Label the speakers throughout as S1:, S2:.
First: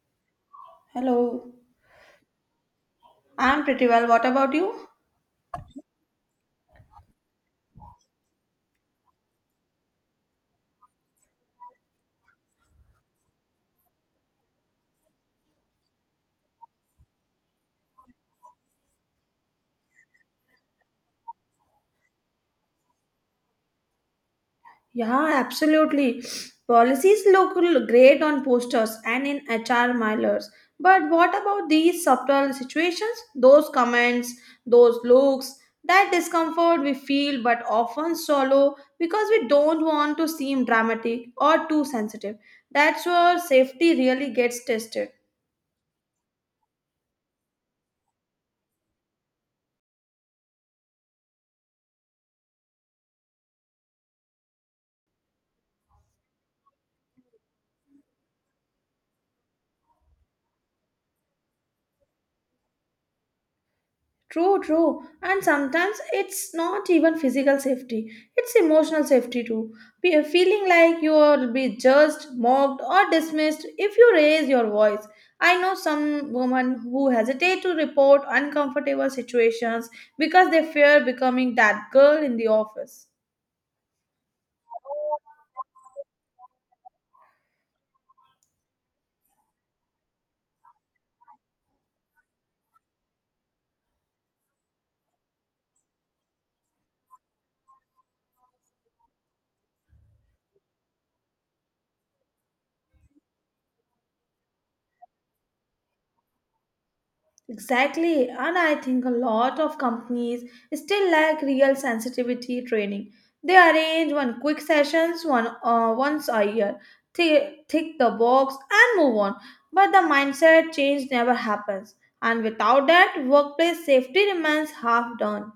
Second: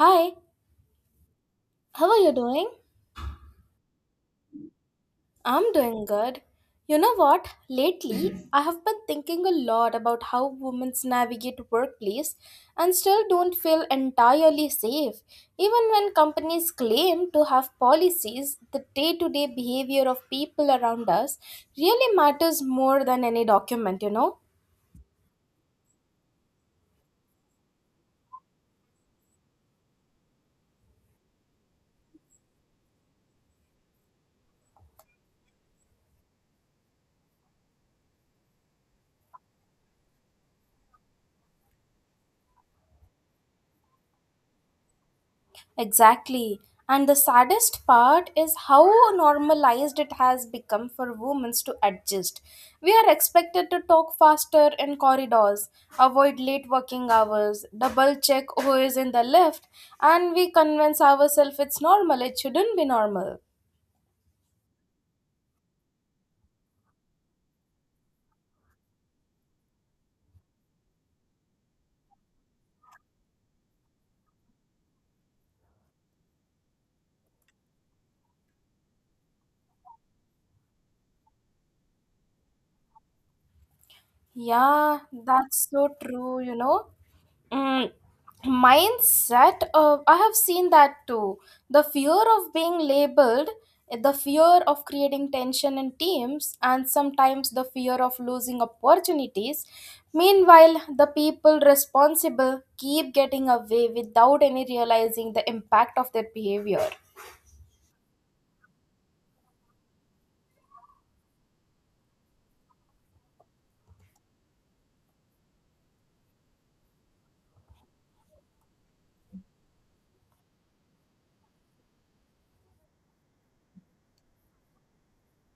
S1: Hi,
S2: Hello.
S1: how are you doing?
S2: I'm pretty well. What about you?
S1: I'm doing good. You know what? Lately, I have been thinking a lot about how women navigate workplace and still don't feel entirely safe, even when companies claim to have policies. The day-to-day behavior of people around us really matters more than any document, you know?
S2: Yeah, absolutely. Policies look great on posters and in HR mailers. But what about these subtle situations? Those comments, those looks, that discomfort we feel but often swallow because we don't want to seem dramatic or too sensitive. That's where safety really gets tested.
S1: Exactly. And the saddest part is how normalized it has become for women to adjust. We are expected to talk faster in corridors, avoid late working hours, double check who is in the lift, and we convince ourselves it's normal, it shouldn't be normal.
S2: True. And sometimes it's not even physical safety, it's emotional safety too. Be- a Feeling like you will be judged, mocked, or dismissed if you raise your voice. I know some women who hesitate to report uncomfortable situations because they fear becoming that girl in the office.
S1: Yeah, that's so true, you know. Mm, mindset, I have seen that too. The fear of being labeled, the fear of creating tension in teams, and sometimes the fear of losing opportunities. Meanwhile, the people responsible keep getting away without any realizing the impact of their behavior.
S2: Exactly, and I think a lot of companies still lack real sensitivity training. They arrange one quick sessions one once a year, tick the box and move on. But the mindset change never happens, and without that, workplace safety remains half done.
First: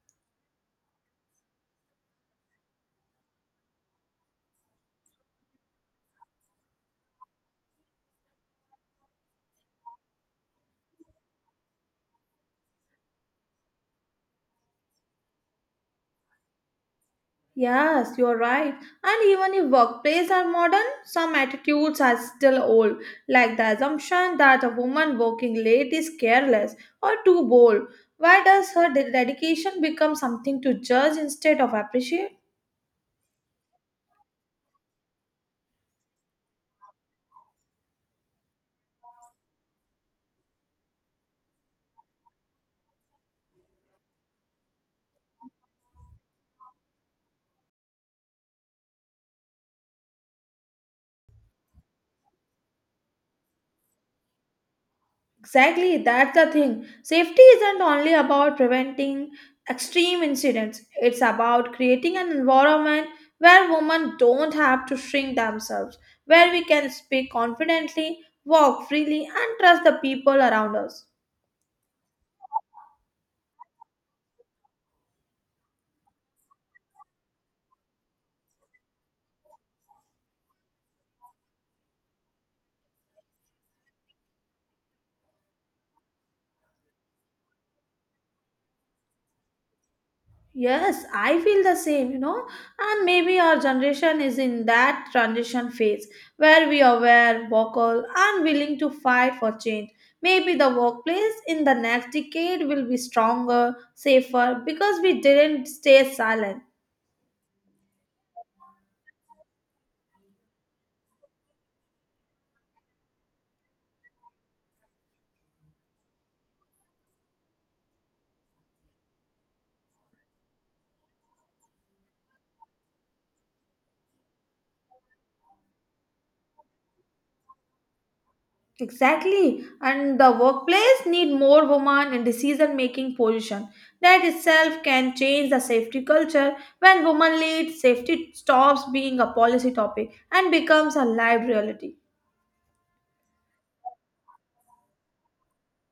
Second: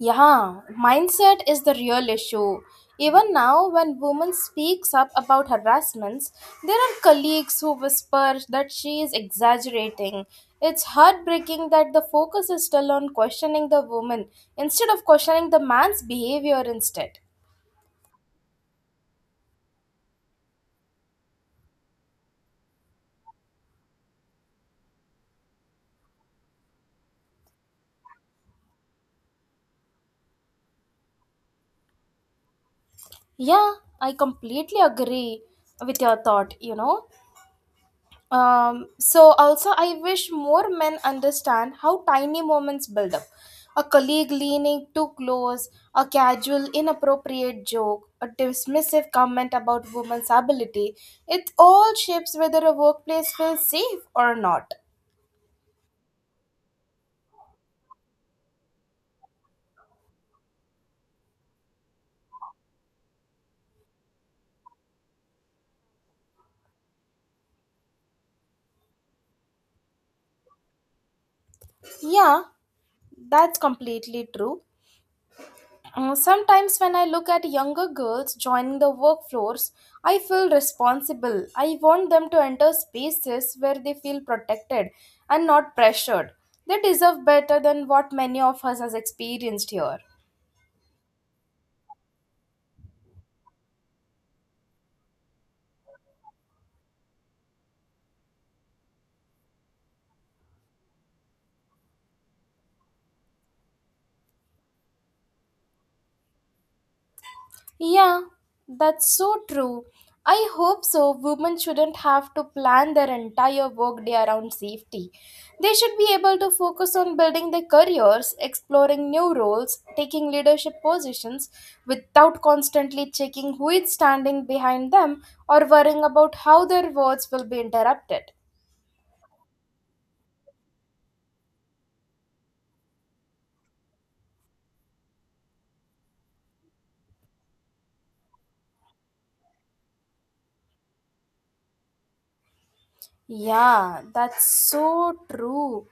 S1: Yeah, mindset is the real issue. Even now, when woman speaks up about harassments, there are colleagues who whisper that she is exaggerating. It's heartbreaking that the focus is still on questioning the woman instead of questioning the man's behavior instead.
S2: Yes, you're right. And even if workplaces are modern, some attitudes are still old, like the assumption that a woman working late is careless or too bold. Why does her dedication become something to judge instead of appreciate?
S1: Yeah, I completely agree with your thought, you know. So also I wish more men understand how tiny moments build up. A colleague leaning too close, a casual inappropriate joke, a dismissive comment about women's ability, it all shapes whether a workplace feels safe or not.
S2: Exactly, that's the thing. Safety isn't only about preventing extreme incidents, it's about creating an environment where women don't have to shrink themselves, where we can speak confidently, walk freely, and trust the people around us.
S1: Yeah, that's completely true. Sometimes, when I look at younger girls joining the workforce, I feel responsible. I want them to enter spaces where they feel protected and not pressured. They deserve better than what many of us has experienced here.
S2: Yes, I feel the same, you know, and maybe our generation is in that transition phase where we are aware, vocal, and willing to fight for change. Maybe the workplace in the next decade will be stronger, safer, because we didn't stay silent.
S1: Yeah, that's so true. I hope so. Women shouldn't have to plan their entire workday around safety. They should be able to focus on building their careers, exploring new roles, taking leadership positions without constantly checking who is standing behind them or worrying about how their words will be interrupted.
S2: Exactly, and the workplace need more women in decision-making position. That itself can change the safety culture. When women lead, safety stops being a policy topic and becomes a live reality.
S1: Yeah, that's so true.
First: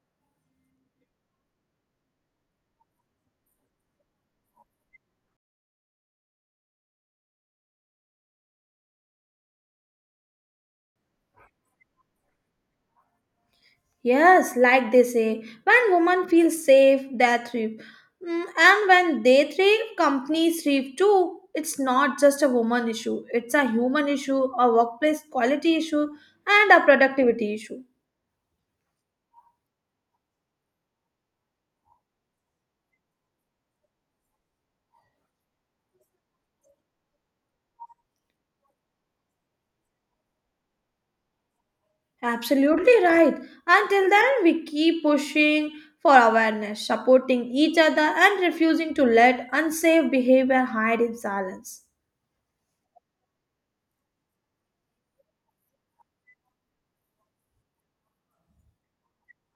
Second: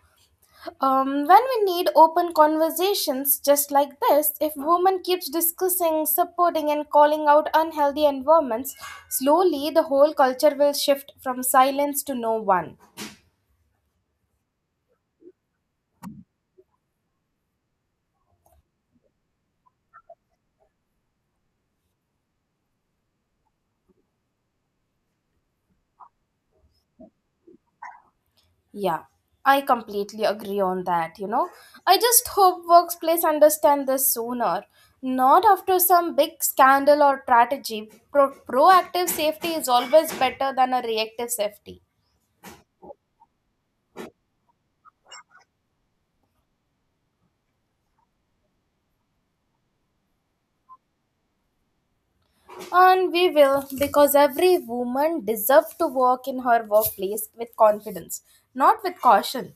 S1: When we need open conversations just like this, if women keeps discussing, supporting and calling out unhealthy environments, slowly the whole culture will shift from silence to no one.
S2: Yes, like they say, when women feel safe, they thrive. Mm, and when they thrive, companies thrive too. It's not just a woman issue, it's a human issue, a workplace quality issue, and a productivity issue.
S1: Yeah, I completely agree on that, you know. I just hope workplace understand this sooner. Not after some big scandal or tragedy. Proactive safety is always better than a reactive safety.
S2: Absolutely right. Until then, we keep pushing for awareness, supporting each other, and refusing to let unsafe behavior hide in silence.
S1: And we will, because every woman deserves to work in her workplace with confidence, not with caution.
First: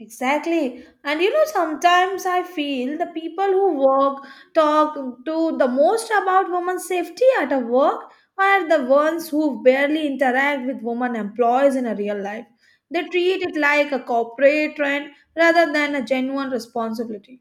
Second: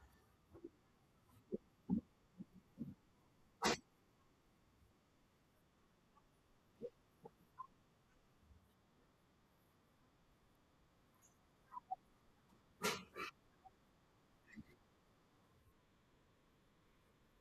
S2: Exactly. And you know, sometimes I feel the people who work talk to the most about women's safety at a work are the ones who barely interact with women employees in a real life. They treat it like a corporate trend rather than a genuine responsibility.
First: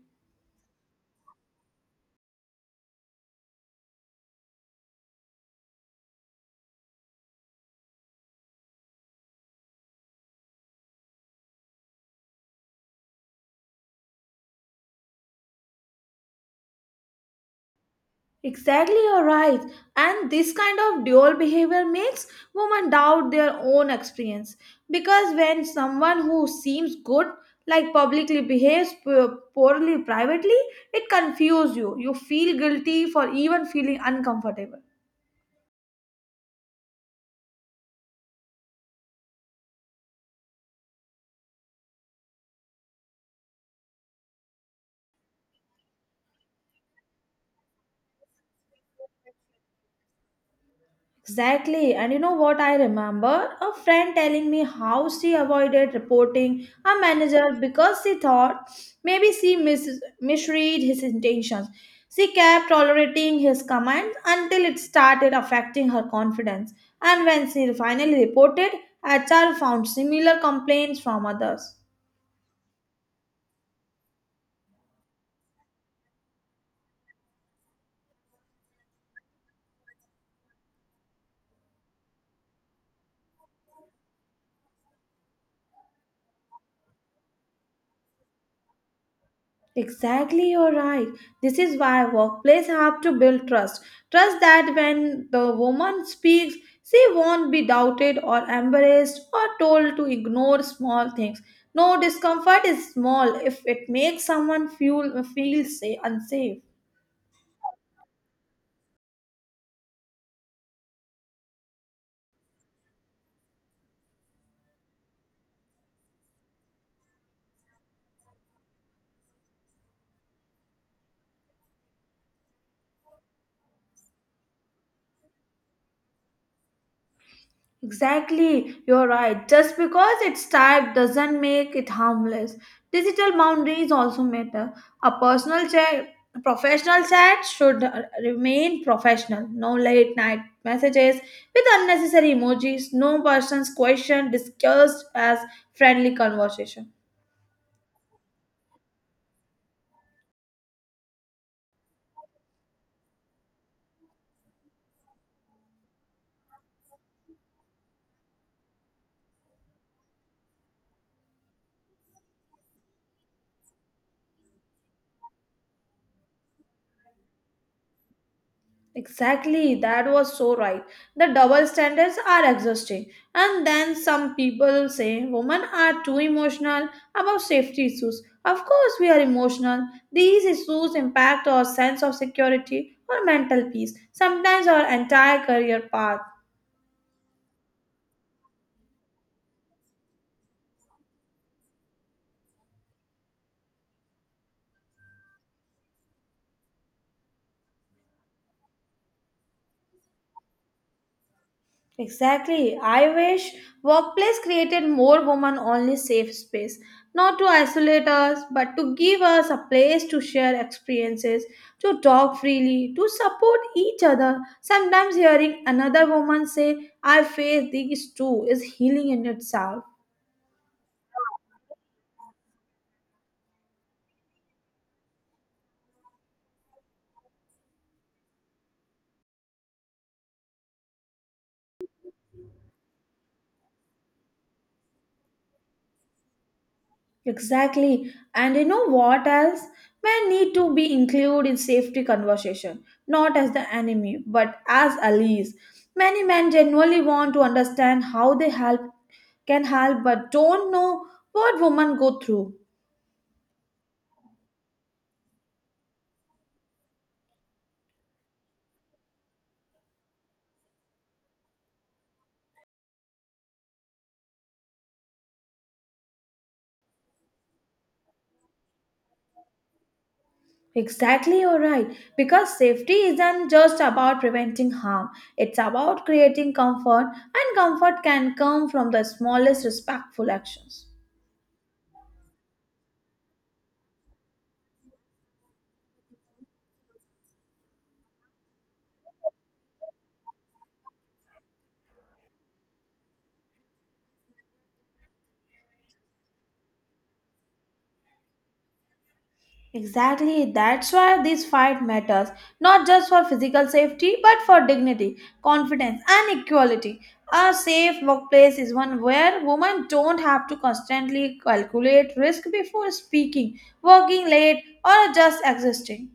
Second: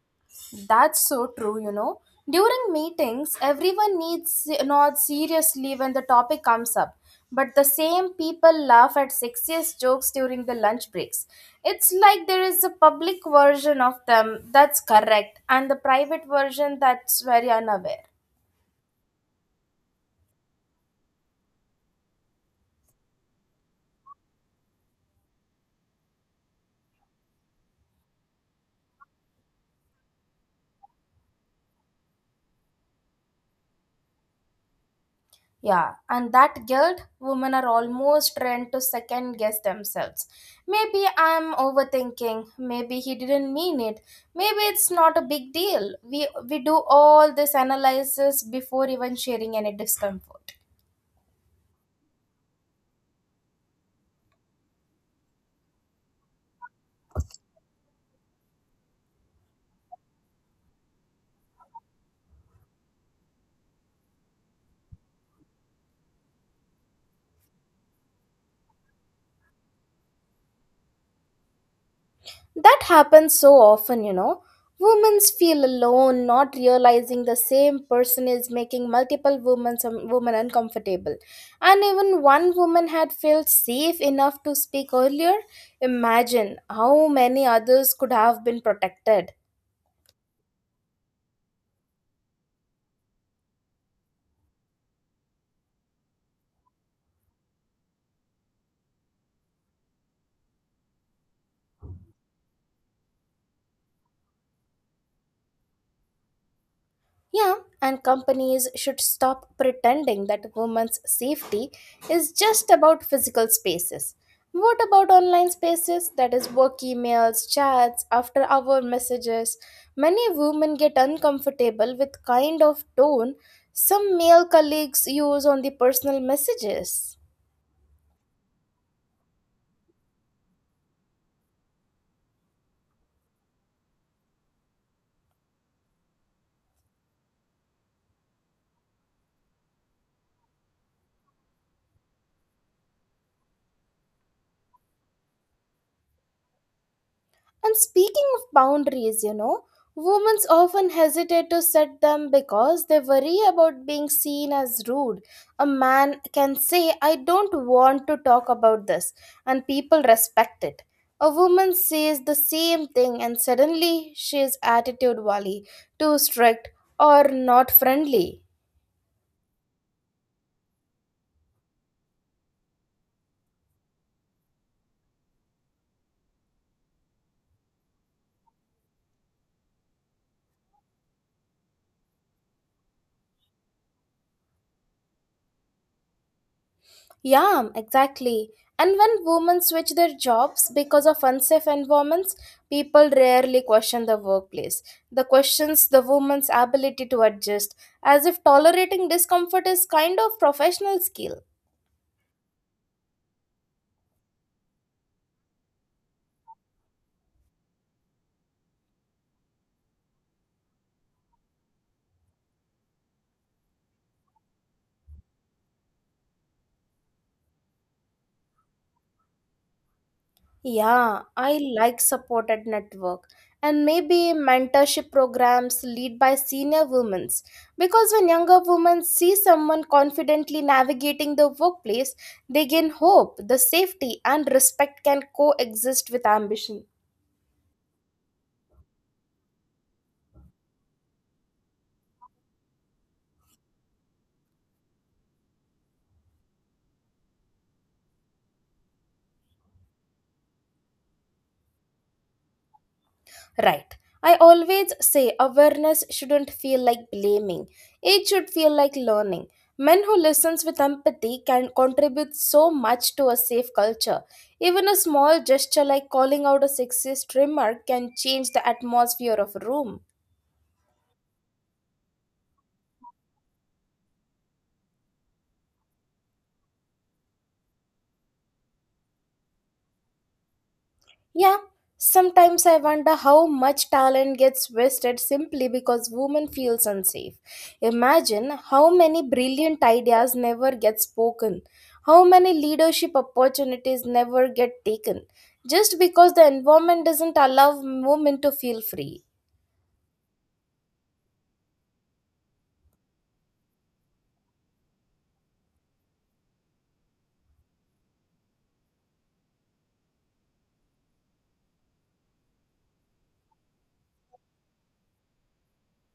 S1: That's so true, you know. During meetings, everyone needs not seriously when the topic comes up, but the same people laugh at sexiest jokes during the lunch breaks. It's like there is a public version of them that's correct, and the private version that's very unaware.
S2: Exactly, you're right. And this kind of dual behavior makes women doubt their own experience. Because when someone who seems good, like publicly behaves poorly privately, it confuses you. You feel guilty for even feeling uncomfortable.
S1: Yeah, and that guilt, women are almost trained to second guess themselves. Maybe I'm overthinking. Maybe he didn't mean it. Maybe it's not a big deal. We do all this analysis before even sharing any discomfort.
S2: Exactly. And you know what I remember? A friend telling me how she avoided reporting her manager because she thought maybe she misread his intentions. She kept tolerating his commands until it started affecting her confidence. And when she finally reported, HR found similar complaints from others.
S1: That happens so often, you know. Women feel alone, not realizing the same person is making multiple women some women uncomfortable. And even one woman had felt safe enough to speak earlier. Imagine how many others could have been protected.
S2: Exactly, you're right. This is why workplace have to build trust. Trust that when the woman speaks, she won't be doubted or embarrassed or told to ignore small things. No discomfort is small if it makes someone feel say, unsafe.
S1: Yeah, and companies should stop pretending that women's safety is just about physical spaces. What about online spaces? That is work emails, chats, after hour messages. Many women get uncomfortable with kind of tone some male colleagues use on the personal messages.
S2: Exactly, you're right. Just because it's typed doesn't make it harmless. Digital boundaries also matter. A personal chat, a professional chat should remain professional. No late night messages with unnecessary emojis. No person's question discussed as friendly conversation.
S1: And speaking of boundaries, you know, women often hesitate to set them because they worry about being seen as rude. A man can say, I don't want to talk about this, and people respect it. A woman says the same thing, and suddenly she is attitude wally, too strict, or not friendly.
S2: Exactly, that was so right. The double standards are exhausting. And then some people say women are too emotional about safety issues. Of course, we are emotional. These issues impact our sense of security or mental peace, sometimes our entire career path.
S1: Yeah, exactly. And when women switch their jobs because of unsafe environments, people rarely question the workplace. The questions the woman's ability to adjust, as if tolerating discomfort is kind of professional skill.
S2: Exactly. I wish workplace created more women only safe space, not to isolate us, but to give us a place to share experiences, to talk freely, to support each other. Sometimes hearing another woman say, I face these too, is healing in itself.
S1: Yeah, I like supported network and maybe mentorship programs lead by senior women because when younger women see someone confidently navigating the workplace, they gain hope, the safety and respect can coexist with ambition.
S2: Exactly. And you know what else? Men need to be included in safety conversation, not as the enemy, but as allies. Many men genuinely want to understand how they help can help but don't know what women go through.
S1: Right. I always say awareness shouldn't feel like blaming. It should feel like learning. Men who listens with empathy can contribute so much to a safe culture. Even a small gesture like calling out a sexist remark can change the atmosphere of a room.
S2: Exactly, you're right. Because safety isn't just about preventing harm, it's about creating comfort, and comfort can come from the smallest respectful actions.
S1: Yeah, sometimes I wonder how much talent gets wasted simply because women feels unsafe. Imagine how many brilliant ideas never get spoken, how many leadership opportunities never get taken just because the environment doesn't allow women to feel free.
S2: Exactly, that's why this fight matters, not just for physical safety, but for dignity, confidence, and equality. A safe workplace is one where women don't have to constantly calculate risk before speaking, working late, or just existing.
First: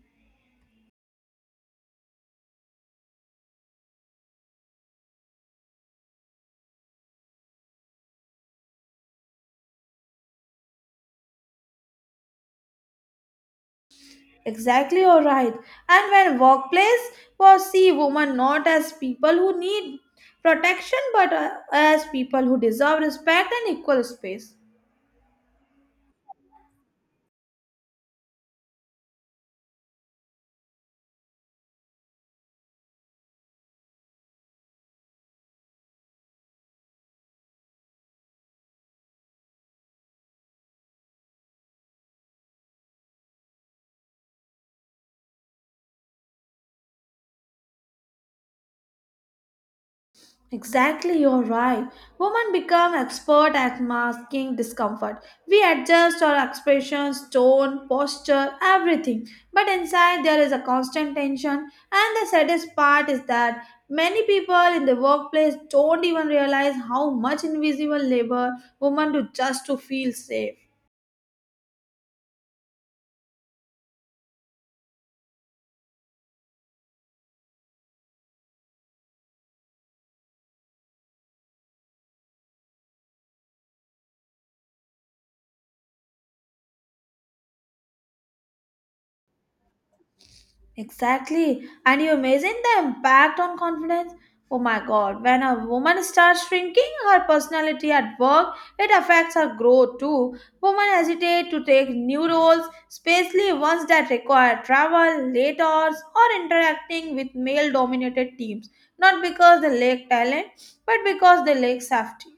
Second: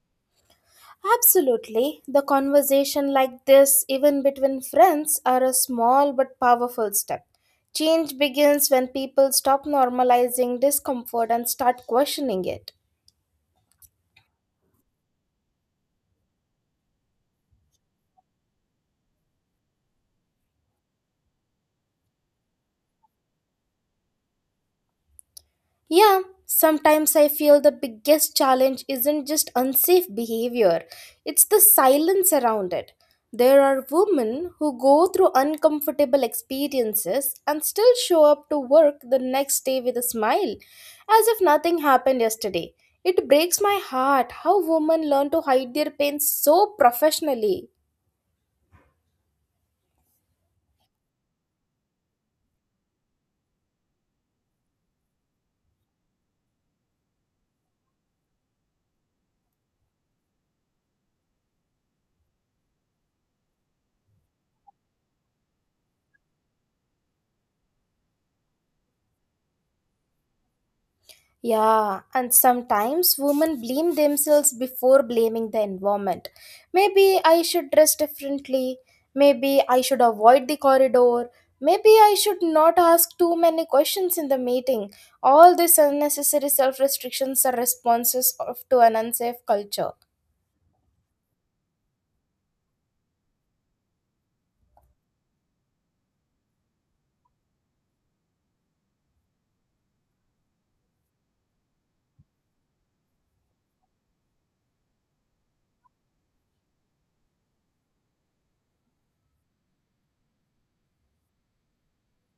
S1: Absolutely. The conversation like this, even between friends, are a small but powerful step. Change begins when people stop normalizing discomfort and start questioning it.
S2: Exactly, you're right. And when workplace was see women not as people who need protection, but as people who deserve respect and equal space.
S1: Yeah, sometimes I feel the biggest challenge isn't just unsafe behavior, it's the silence around it. There are women who go through uncomfortable experiences and still show up to work the next day with a smile, as if nothing happened yesterday. It breaks my heart how women learn to hide their pain so professionally.
S2: Exactly, you're right. Women become expert at masking discomfort. We adjust our expressions, tone, posture, everything. But inside there is a constant tension, and the saddest part is that many people in the workplace don't even realize how much invisible labor women do just to feel safe.
S1: Yeah, and sometimes women blame themselves before blaming the environment. Maybe I should dress differently. Maybe I should avoid the corridor. Maybe I should not ask too many questions in the meeting. All these unnecessary self restrictions are responses of, to an unsafe culture.
S2: Exactly. And you imagine the impact on confidence? Oh my god, when a woman starts shrinking her personality at work, it affects her growth too. Women hesitate to take new roles, especially ones that require travel, late hours, or interacting with male dominated teams. Not because they lack talent, but because they lack safety.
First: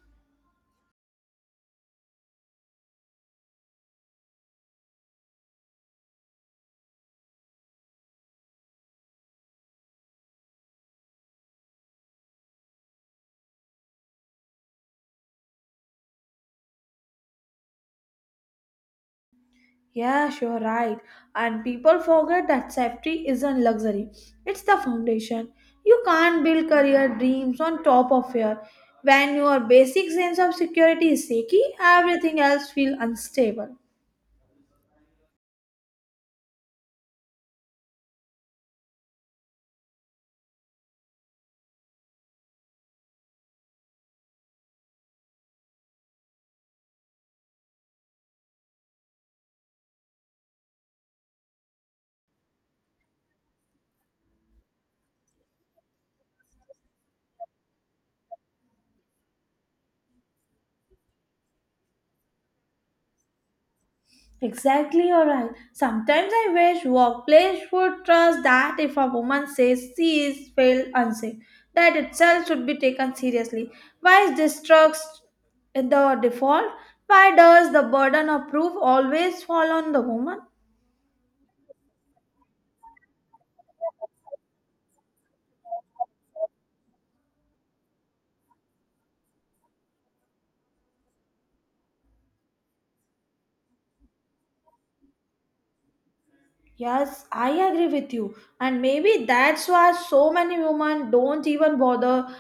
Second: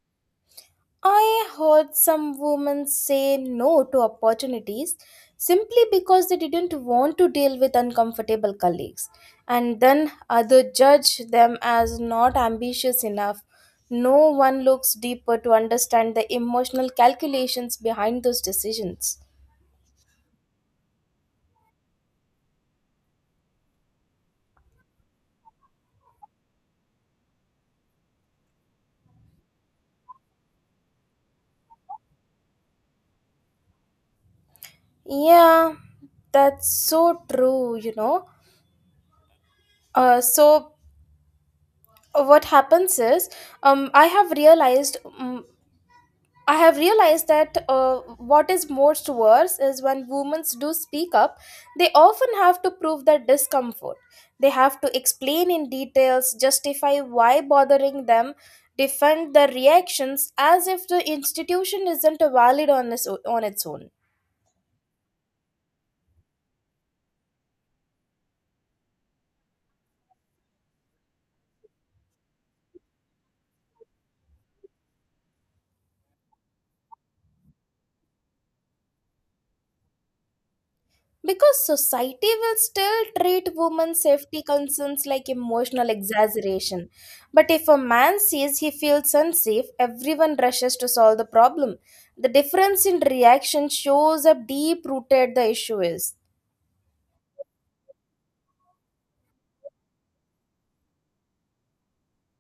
S1: I heard some women say no to opportunities simply because they didn't want to deal with uncomfortable colleagues, and then others judge them as not ambitious enough. No one looks deeper to understand the emotional calculations behind those decisions.
S2: Yeah, sure, right. And people forget that safety isn't luxury, it's the foundation. You can't build career dreams on top of fear. When your basic sense of security is shaky, everything else feels unstable.
S1: Yeah, that's so true, you know. Uh, so, what happens is, um, I have realized um, I have realized that what is most worse is when women do speak up, they often have to prove their discomfort. They have to explain in details, justify why bothering them, defend their reactions as if the institution isn't valid on, this, on its own.
S2: Exactly, you're right. Sometimes I wish workplace would trust that if a woman says she is feel unsafe, that itself should be taken seriously. Why is this trust the default? Why does the burden of proof always fall on the woman?
S1: Because society will still treat women's safety concerns like emotional exaggeration. But if a man says he feels unsafe, everyone rushes to solve the problem. The difference in reaction shows how deep rooted the issue is.
S2: Yes, I agree with you. And maybe that's why so many women don't even bother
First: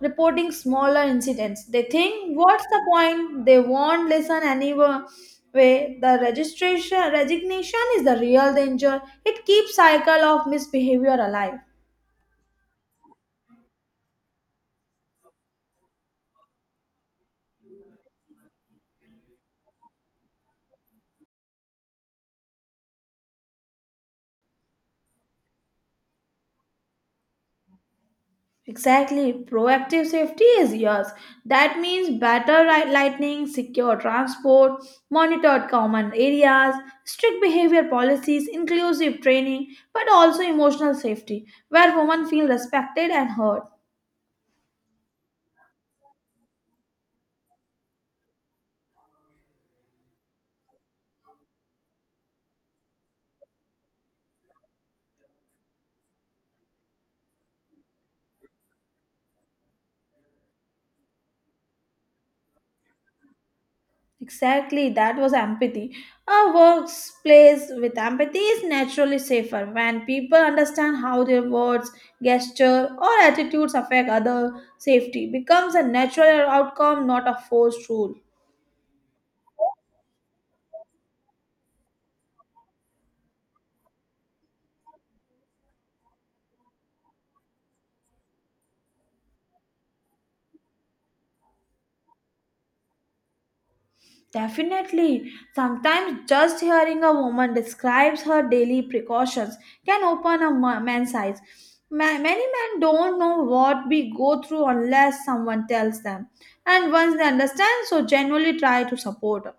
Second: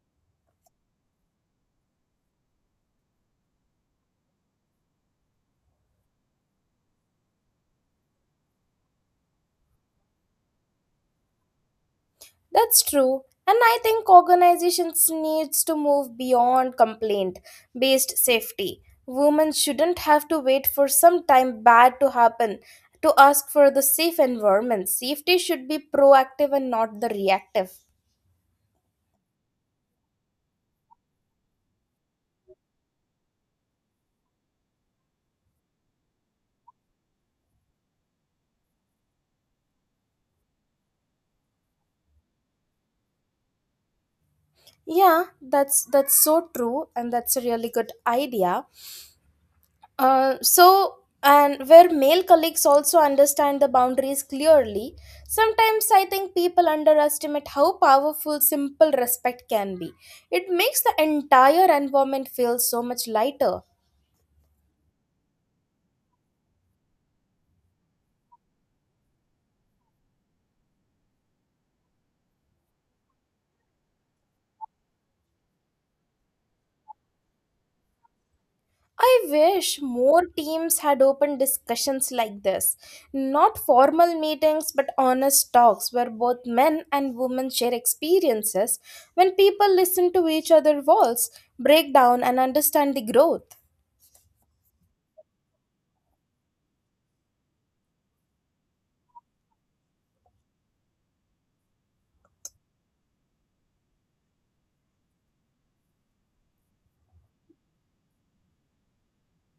S2: reporting smaller incidents. They think, what's the point? They won't listen anyway. The registration resignation is the real danger. It keeps cycle of misbehavior alive.
S1: That's true. And I think organizations needs to move beyond complaint based safety. Women shouldn't have to wait for some time bad to happen to ask for the safe environment. Safety should be proactive and not the reactive.
S2: Exactly. Proactive safety is yours. That means better lighting, secure transport, monitored common areas, strict behavior policies, inclusive training, but also emotional safety, where women feel respected and heard.
S1: Yeah, that's so true and that's a really good idea. Uh, so, and where male colleagues also understand the boundaries clearly, sometimes I think people underestimate how powerful simple respect can be. It makes the entire environment feel so much lighter.
S2: Exactly. That was empathy. A workplace with empathy is naturally safer when people understand how their words, gesture, or attitudes affect other safety becomes a natural outcome, not a forced rule.
S1: I wish more teams had open discussions like this. Not formal meetings, but honest talks where both men and women share experiences. When people listen to each other's walls, break down, and understand the growth.
S2: Definitely. Sometimes just hearing a woman describes her daily precautions can open a man's eyes. Many men don't know what we go through unless someone tells them. And once they understand, so genuinely try to support. Her.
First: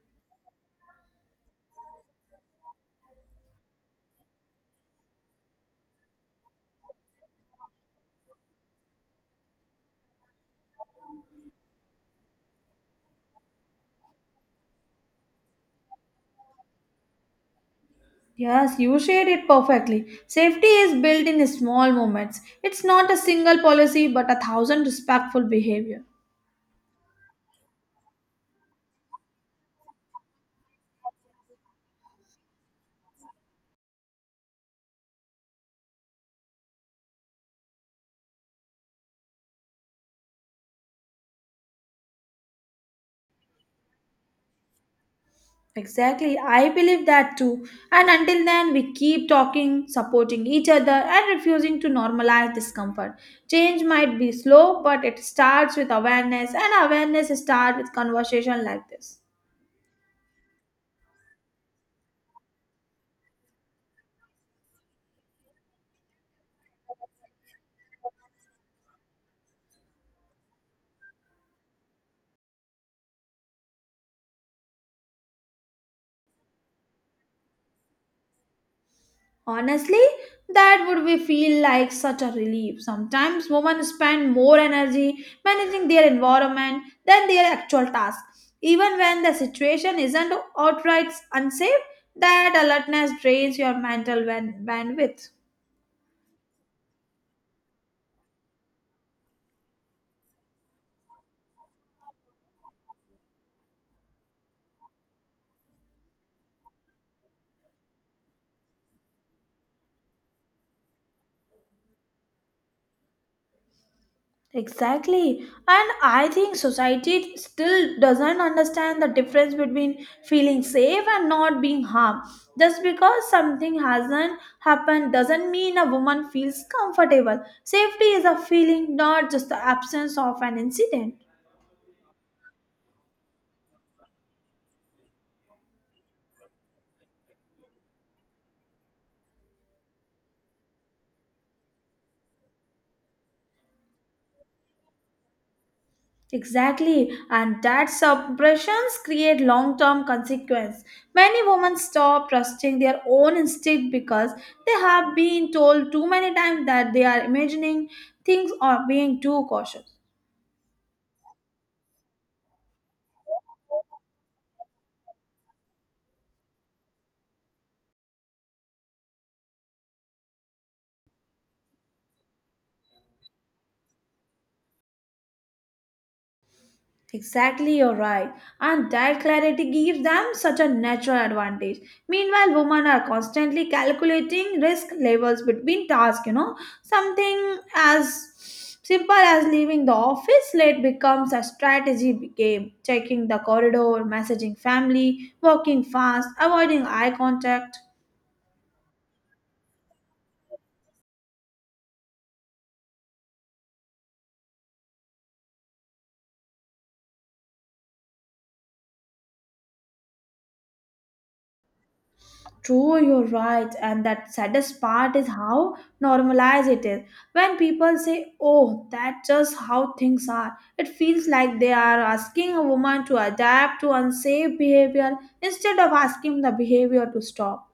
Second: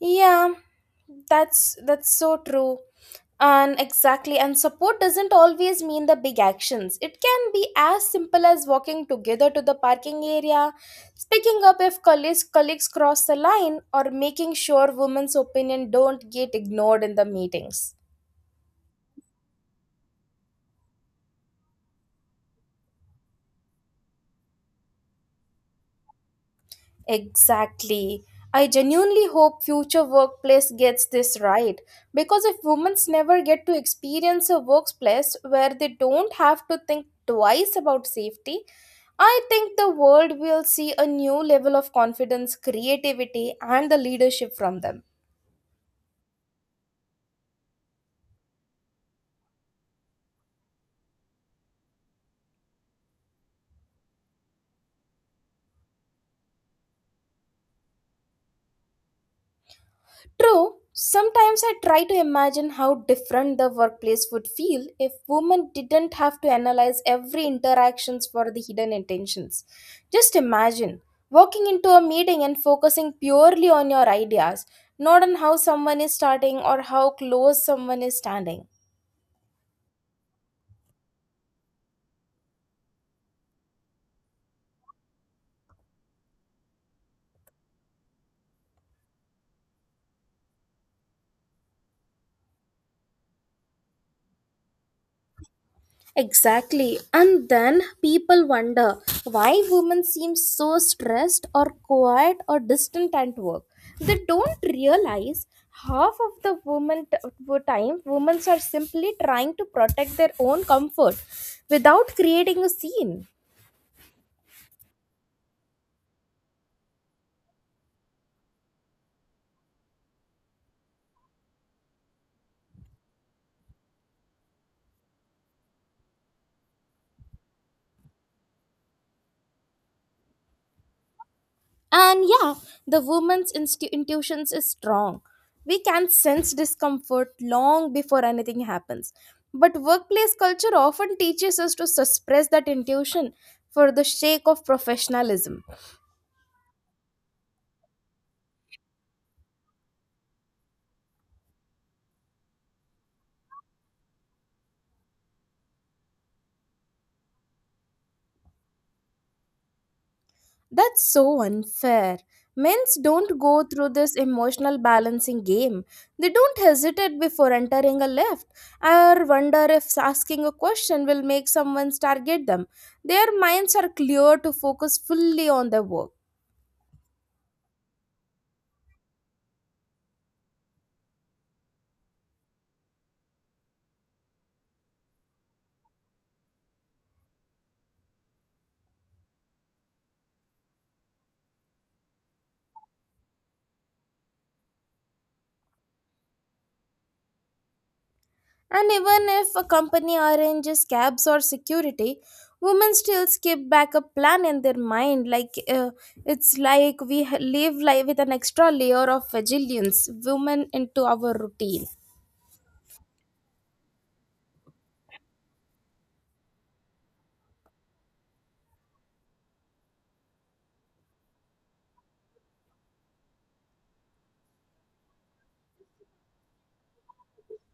S1: Yeah, that's so true and exactly and support doesn't always mean the big actions, it can be as simple as walking together to the parking area, speaking up if colleagues cross the line or making sure women's opinion don't get ignored in the meetings.
S2: Yes, you shared it perfectly. Safety is built in small moments. It's not a single policy but a thousand respectful behavior.
S1: Exactly. I genuinely hope future workplace gets this right because if women never get to experience a workplace where they don't have to think twice about safety, I think the world will see a new level of confidence, creativity and the leadership from them.
S2: Exactly, I believe that too. And until then, we keep talking, supporting each other, and refusing to normalize discomfort. Change might be slow, but it starts with awareness, and awareness starts with conversation like this.
S1: True, sometimes I try to imagine how different the workplace would feel if women didn't have to analyze every interactions for the hidden intentions. Just imagine walking into a meeting and focusing purely on your ideas, not on how someone is starting or how close someone is standing.
S2: Honestly, that would be feel like such a relief. Sometimes women spend more energy managing their environment than their actual task. Even when the situation isn't outright unsafe, that alertness drains your mental bandwidth.
S1: Exactly. And then people wonder why women seem so stressed or quiet or distant at work. They don't realize half of the time women are simply trying to protect their own comfort without creating a scene.
S2: Exactly. And I think society still doesn't understand the difference between feeling safe and not being harmed. Just because something hasn't happened doesn't mean a woman feels comfortable. Safety is a feeling, not just the absence of an incident.
S1: And yeah, the woman's intuitions is strong. We can sense discomfort long before anything happens. But workplace culture often teaches us to suppress that intuition for the sake of professionalism.
S2: Exactly, and that suppressions create long-term consequence. Many women stop trusting their own instinct because they have been told too many times that they are imagining things or being too cautious.
S1: That's so unfair. Men's don't go through this emotional balancing game. They don't hesitate before entering a lift or wonder if asking a question will make someone target them. Their minds are clear to focus fully on their work.
S2: Exactly, you're right. And that clarity gives them such a natural advantage. Meanwhile, women are constantly calculating risk levels between tasks, you know. Something as simple as leaving the office late becomes a strategy game. Checking the corridor, messaging family, walking fast, avoiding eye contact.
S1: And even if a company arranges cabs or security, women still skip back a plan in their mind. It's like we live life with an extra layer of vigilance, women into our routine.
S2: True, you're right. And that saddest part is how normalized it is. When people say, oh, that's just how things are, it feels like they are asking a woman to adapt to unsafe behavior instead of asking the behavior to stop.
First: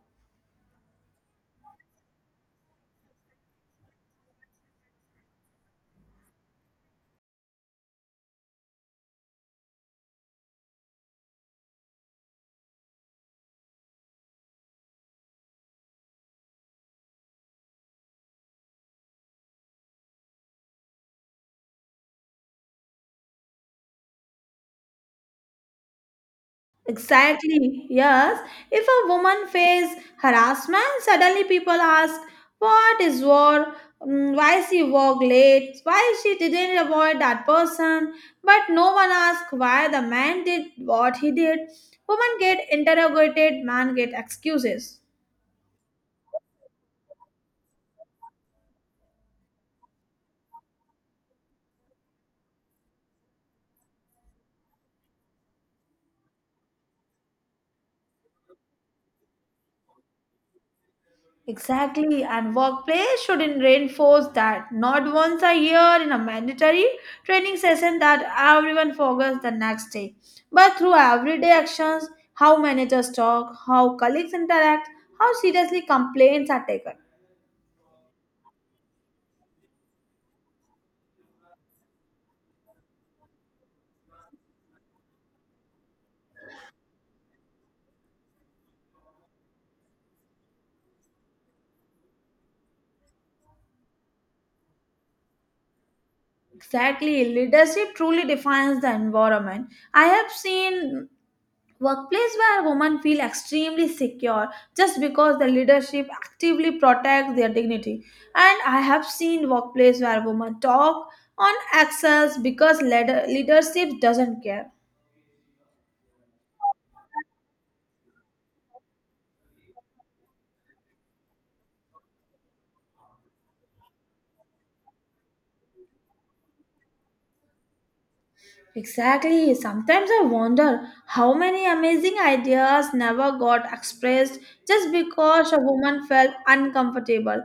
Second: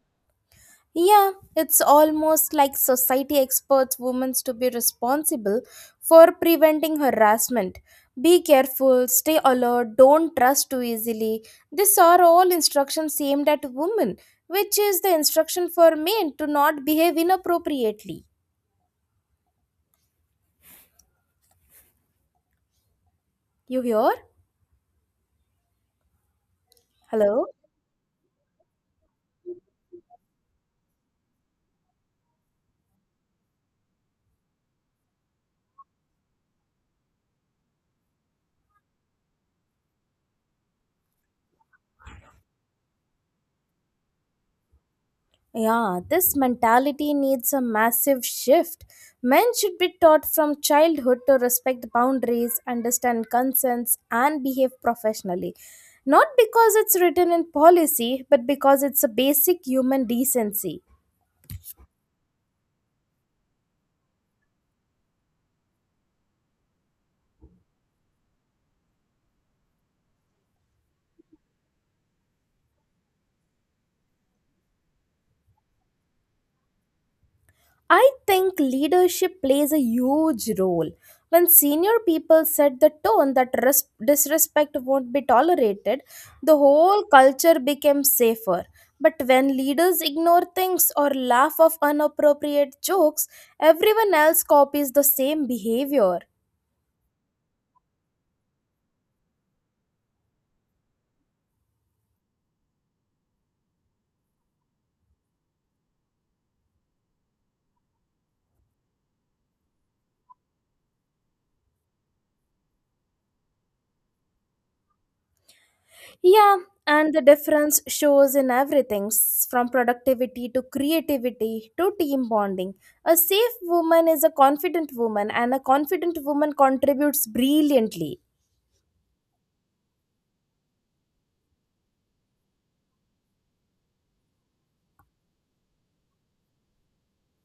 S1: Yeah, it's almost like society expects women to be responsible for preventing harassment. Be careful, stay alert, don't trust too easily. These are all instructions aimed at women, which is the instruction for men to not behave inappropriately. You hear? Hello?
S2: Exactly, yes. If a woman faces harassment, suddenly people ask, what is war? Mm, why she walked late? Why she didn't avoid that person? But no one asks why the man did what he did. Women get interrogated, man get excuses.
S1: Yeah, this mentality needs a massive shift. Men should be taught from childhood to respect boundaries, understand consents, and behave professionally. Not because it's written in policy, but because it's a basic human decency.
S2: Exactly, and workplace should reinforce that not once a year in a mandatory training session that everyone forgets the next day, but through everyday actions, how managers talk, how colleagues interact, how seriously complaints are taken.
S1: I think leadership plays a huge role. When senior people set the tone that disrespect won't be tolerated, the whole culture becomes safer. But when leaders ignore things or laugh off inappropriate jokes, everyone else copies the same behavior.
S2: Exactly, leadership truly defines the environment. I have seen workplace where women feel extremely secure just because the leadership actively protects their dignity. And I have seen workplace where women talk on excels because leadership doesn't care.
S1: Yeah, and the difference shows in everything from productivity to creativity to team bonding. A safe woman is a confident woman, and a confident woman contributes brilliantly.
S2: Exactly. Sometimes I wonder how many amazing ideas never got expressed just because a woman felt uncomfortable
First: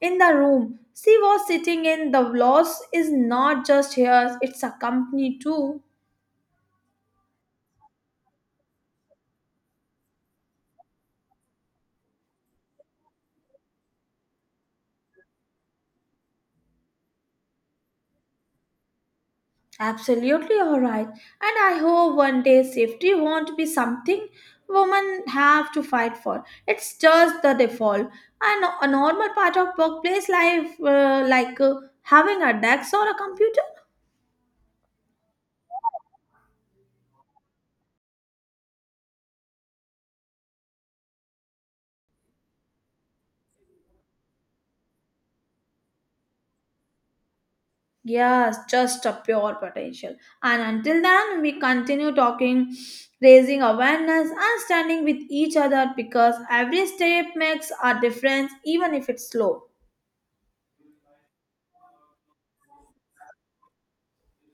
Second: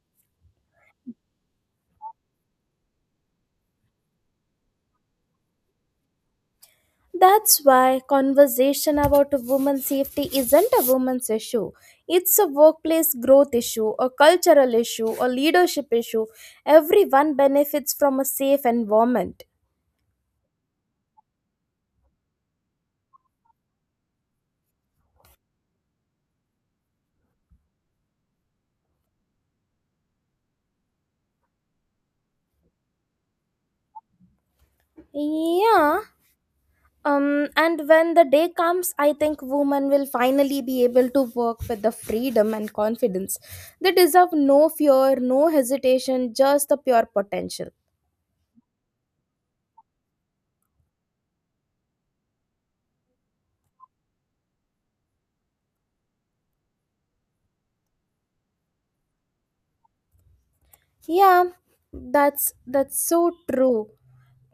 S2: in the room. She was sitting in the loss is not just hers, it's a company too.
S1: That's why conversation about a woman's safety isn't a woman's issue. It's a workplace growth issue, a cultural issue, a leadership issue. Everyone benefits from a safe environment.
S2: Absolutely all right. And I hope one day safety won't be something women have to fight for. It's just the default. And a normal part of workplace life, like having a desk or a computer.
S1: Yeah, and when the day comes, I think women will finally be able to work with the freedom and confidence. They deserve no fear, no hesitation, just the pure potential.
S2: Yes, just a pure potential. And until then, we continue talking, raising awareness, and standing with each other because every step makes a difference, even if it's slow.
S1: Yeah, that's so true.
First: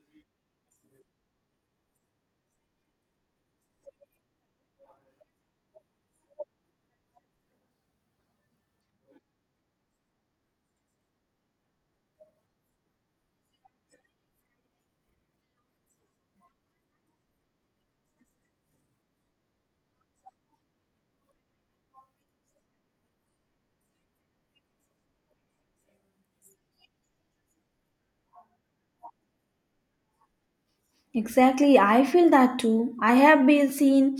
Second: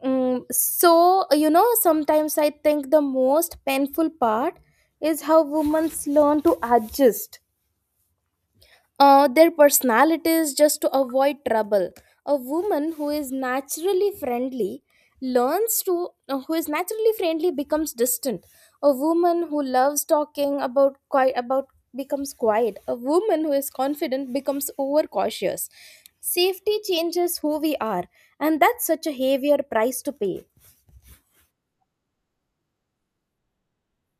S1: Sometimes I think the most painful part is how women learn to adjust their personalities just to avoid trouble. A woman who is naturally friendly who is naturally friendly becomes distant. A woman who loves talking about quiet about becomes quiet. A woman who is confident becomes overcautious. Safety changes who we are, and that's such a heavier price to pay.
S2: Exactly, I feel that too. I have been seen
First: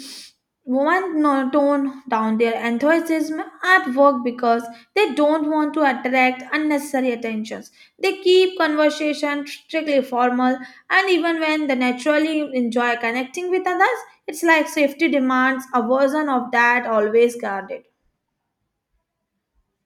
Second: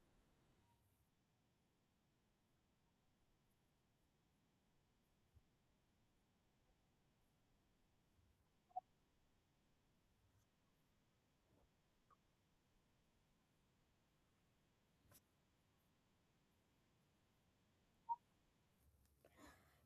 S2: one tone down their enthusiasm at work because they don't want to attract unnecessary attentions. They keep conversation strictly formal, and even when they naturally enjoy connecting with others, it's like safety demands a version of that always guarded.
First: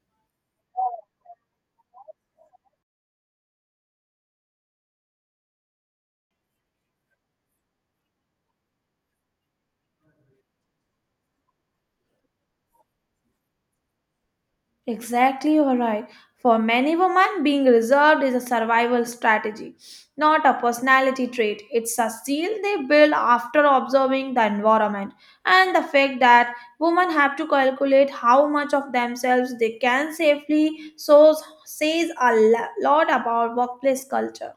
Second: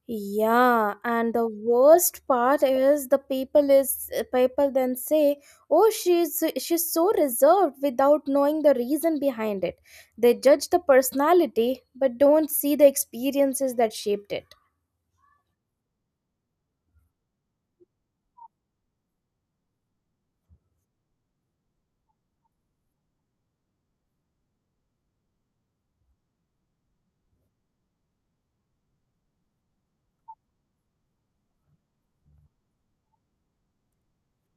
S1: Yeah, and the worst part is the people is people then say, "Oh, she's so reserved without knowing the reason behind it." They judge the personality but don't see the experiences that shaped it.
S2: Exactly, you are right. For many women, being reserved is a survival strategy, not a personality trait. It's a seal they build after observing the environment and the fact that women have to calculate how much of themselves they can safely shows says a lot about workplace culture.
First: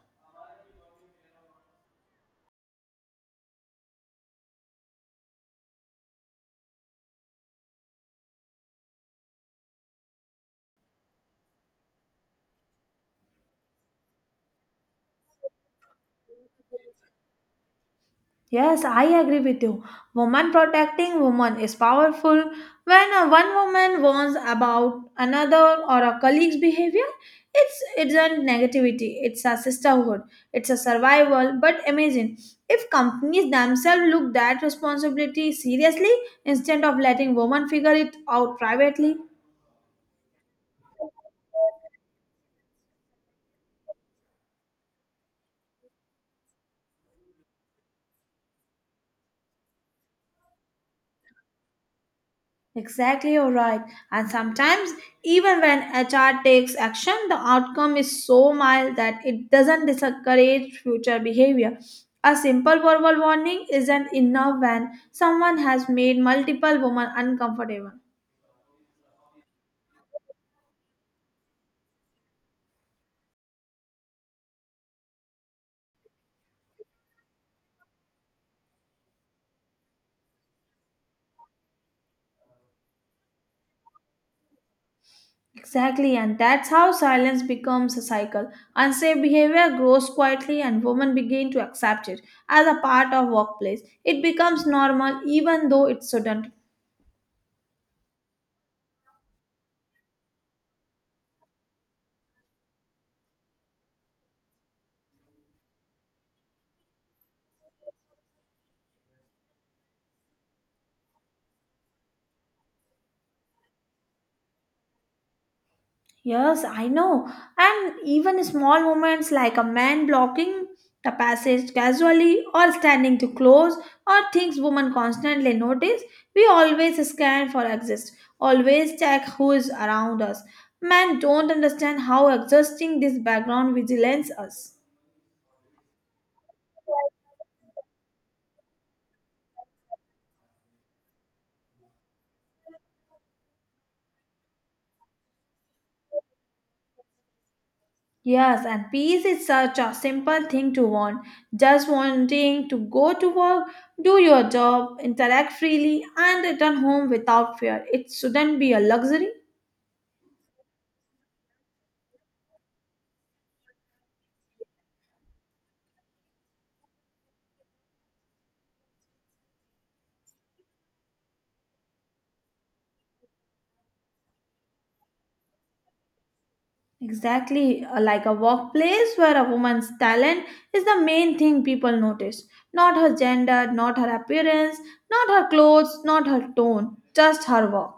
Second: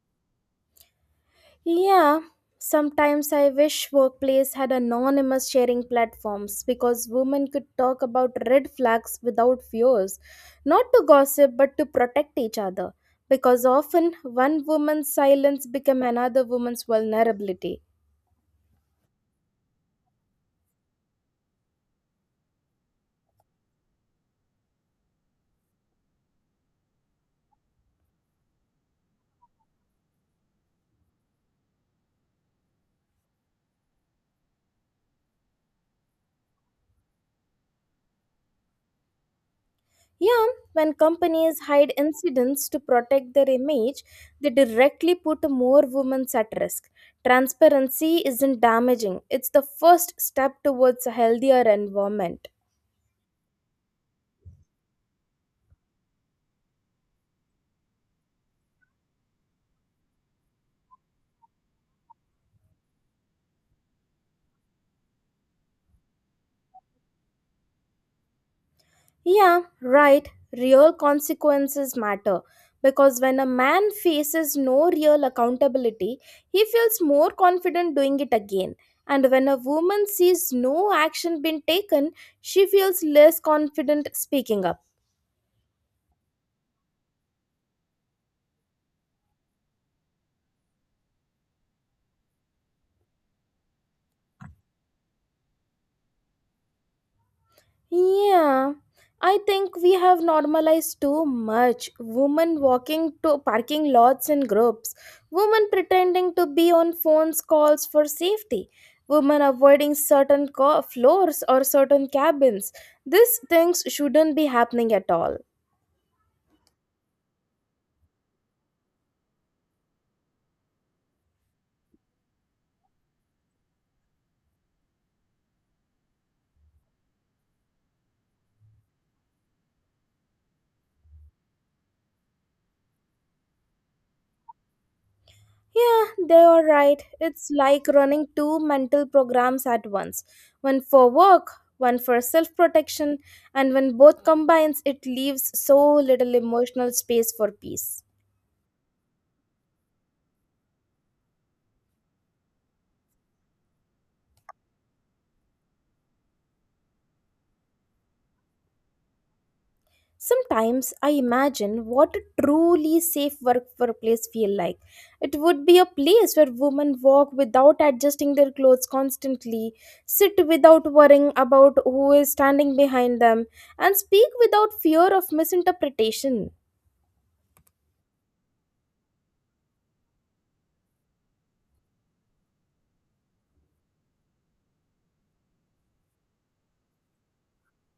S1: Yeah, sometimes I wish workplace had anonymous sharing platforms because women could talk about red flags without fears, not to gossip but to protect each other. Because often one woman's silence become another woman's vulnerability.
S2: Yes, I agree with you. Woman protecting woman is powerful. When a one woman warns about another or a colleague's behavior, it's a negativity. It's a sisterhood. It's a survival. But imagine if companies themselves look that responsibility seriously instead of letting women figure it out privately.
S1: Yeah, when companies hide incidents to protect their image, they directly put more women at risk. Transparency isn't damaging, it's the first step towards a healthier environment.
S2: Exactly, you're right. And sometimes, even when HR takes action, the outcome is so mild that it doesn't discourage future behavior. A simple verbal warning isn't enough when someone has made multiple women uncomfortable.
S1: Yeah, right. Real consequences matter because when a man faces no real accountability, he feels more confident doing it again. And when a woman sees no action being taken, she feels less confident speaking up.
S2: Exactly, and that's how silence becomes a cycle. Unsafe behavior grows quietly, and women begin to accept it as a part of workplace. It becomes normal, even though it shouldn't.
S1: Yeah, I think we have normalized too much. Women walking to parking lots in groups, women pretending to be on phones calls for safety, women avoiding floors or certain cabins. These things shouldn't be happening at all.
S2: Yes, I know. And even small moments like a man blocking the passage casually or standing too close or things women constantly notice, we always scan for exist, always check who is around us. Men don't understand how exhausting this background vigilance is.
S1: Yeah, they are right. It's like running two mental programs at once, one for work, one for self protection, and when both combines, it leaves so little emotional space for peace.
S2: Yes, and peace is such a simple thing to want. Just wanting to go to work, do your job, interact freely, and return home without fear. It shouldn't be a luxury.
S1: Sometimes I imagine what a truly safe workplace feel like. It would be a place where women walk without adjusting their clothes constantly, sit without worrying about who is standing behind them, and speak without fear of misinterpretation.
S2: Exactly, like a workplace where a woman's talent is the main thing people notice. Not her gender, not her appearance, not her clothes, not her tone, just her work.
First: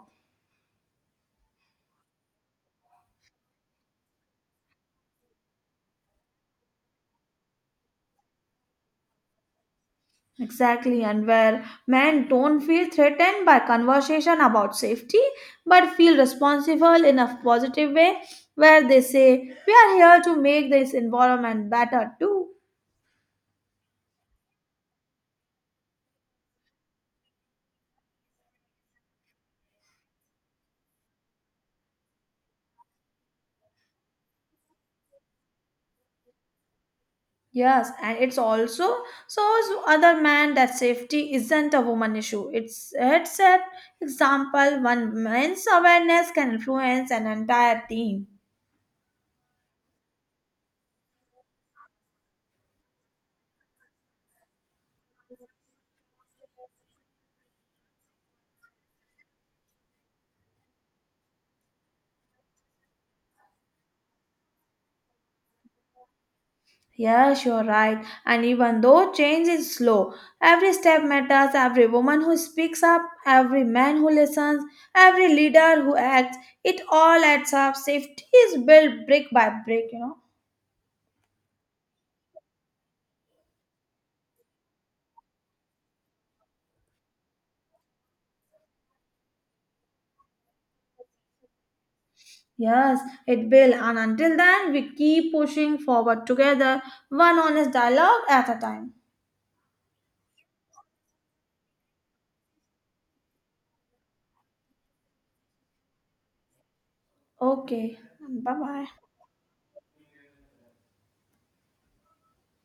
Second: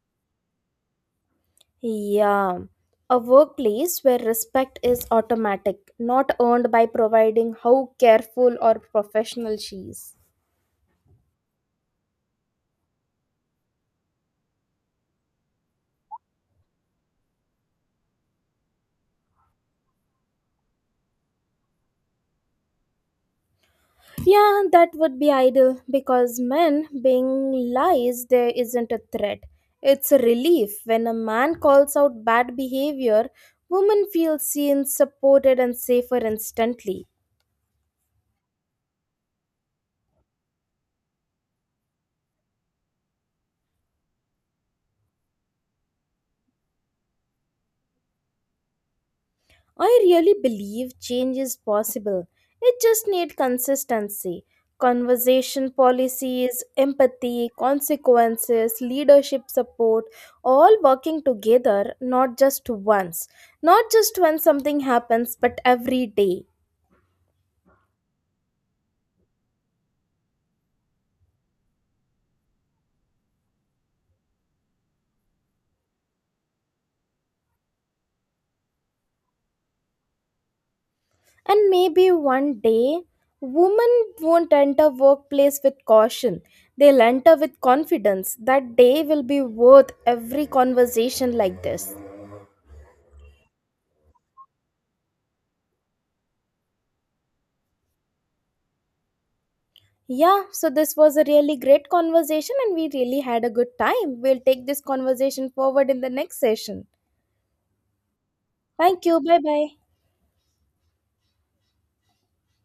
S1: Yeah, a workplace where respect is automatic, not earned by providing how careful or professional she is.
S2: Exactly, and where men don't feel threatened by conversation about safety but feel responsible in a positive way, where they say, we are here to make this environment better too.
S1: Yeah, that would be ideal because men being lies, there isn't a threat. It's a relief when a man calls out bad behavior, women feel seen, supported, and safer instantly.
S2: Yes, and it's also shows other man that safety isn't a woman issue. It's an example one man's awareness can influence an entire team.
S1: I really believe change is possible. It just needs consistency. Conversation policies, empathy, consequences, leadership support, all working together, not just once. Not just when something happens, but every day.
S2: Yes, you're right. And even though change is slow, every step matters. Every woman who speaks up, every man who listens, every leader who acts, it all adds up. Safety is built brick by brick, you know.
S1: And maybe one day, women won't enter workplace with caution. They'll enter with confidence. That day will be worth every conversation like this.
S2: Yes, it will. And until then, we keep pushing forward together, one honest dialogue at a time.
S1: Yeah, so this was a really great conversation and we really had a good time. We'll take this conversation forward in the next session.
S2: Okay, bye bye.
S1: Thank you. Bye bye.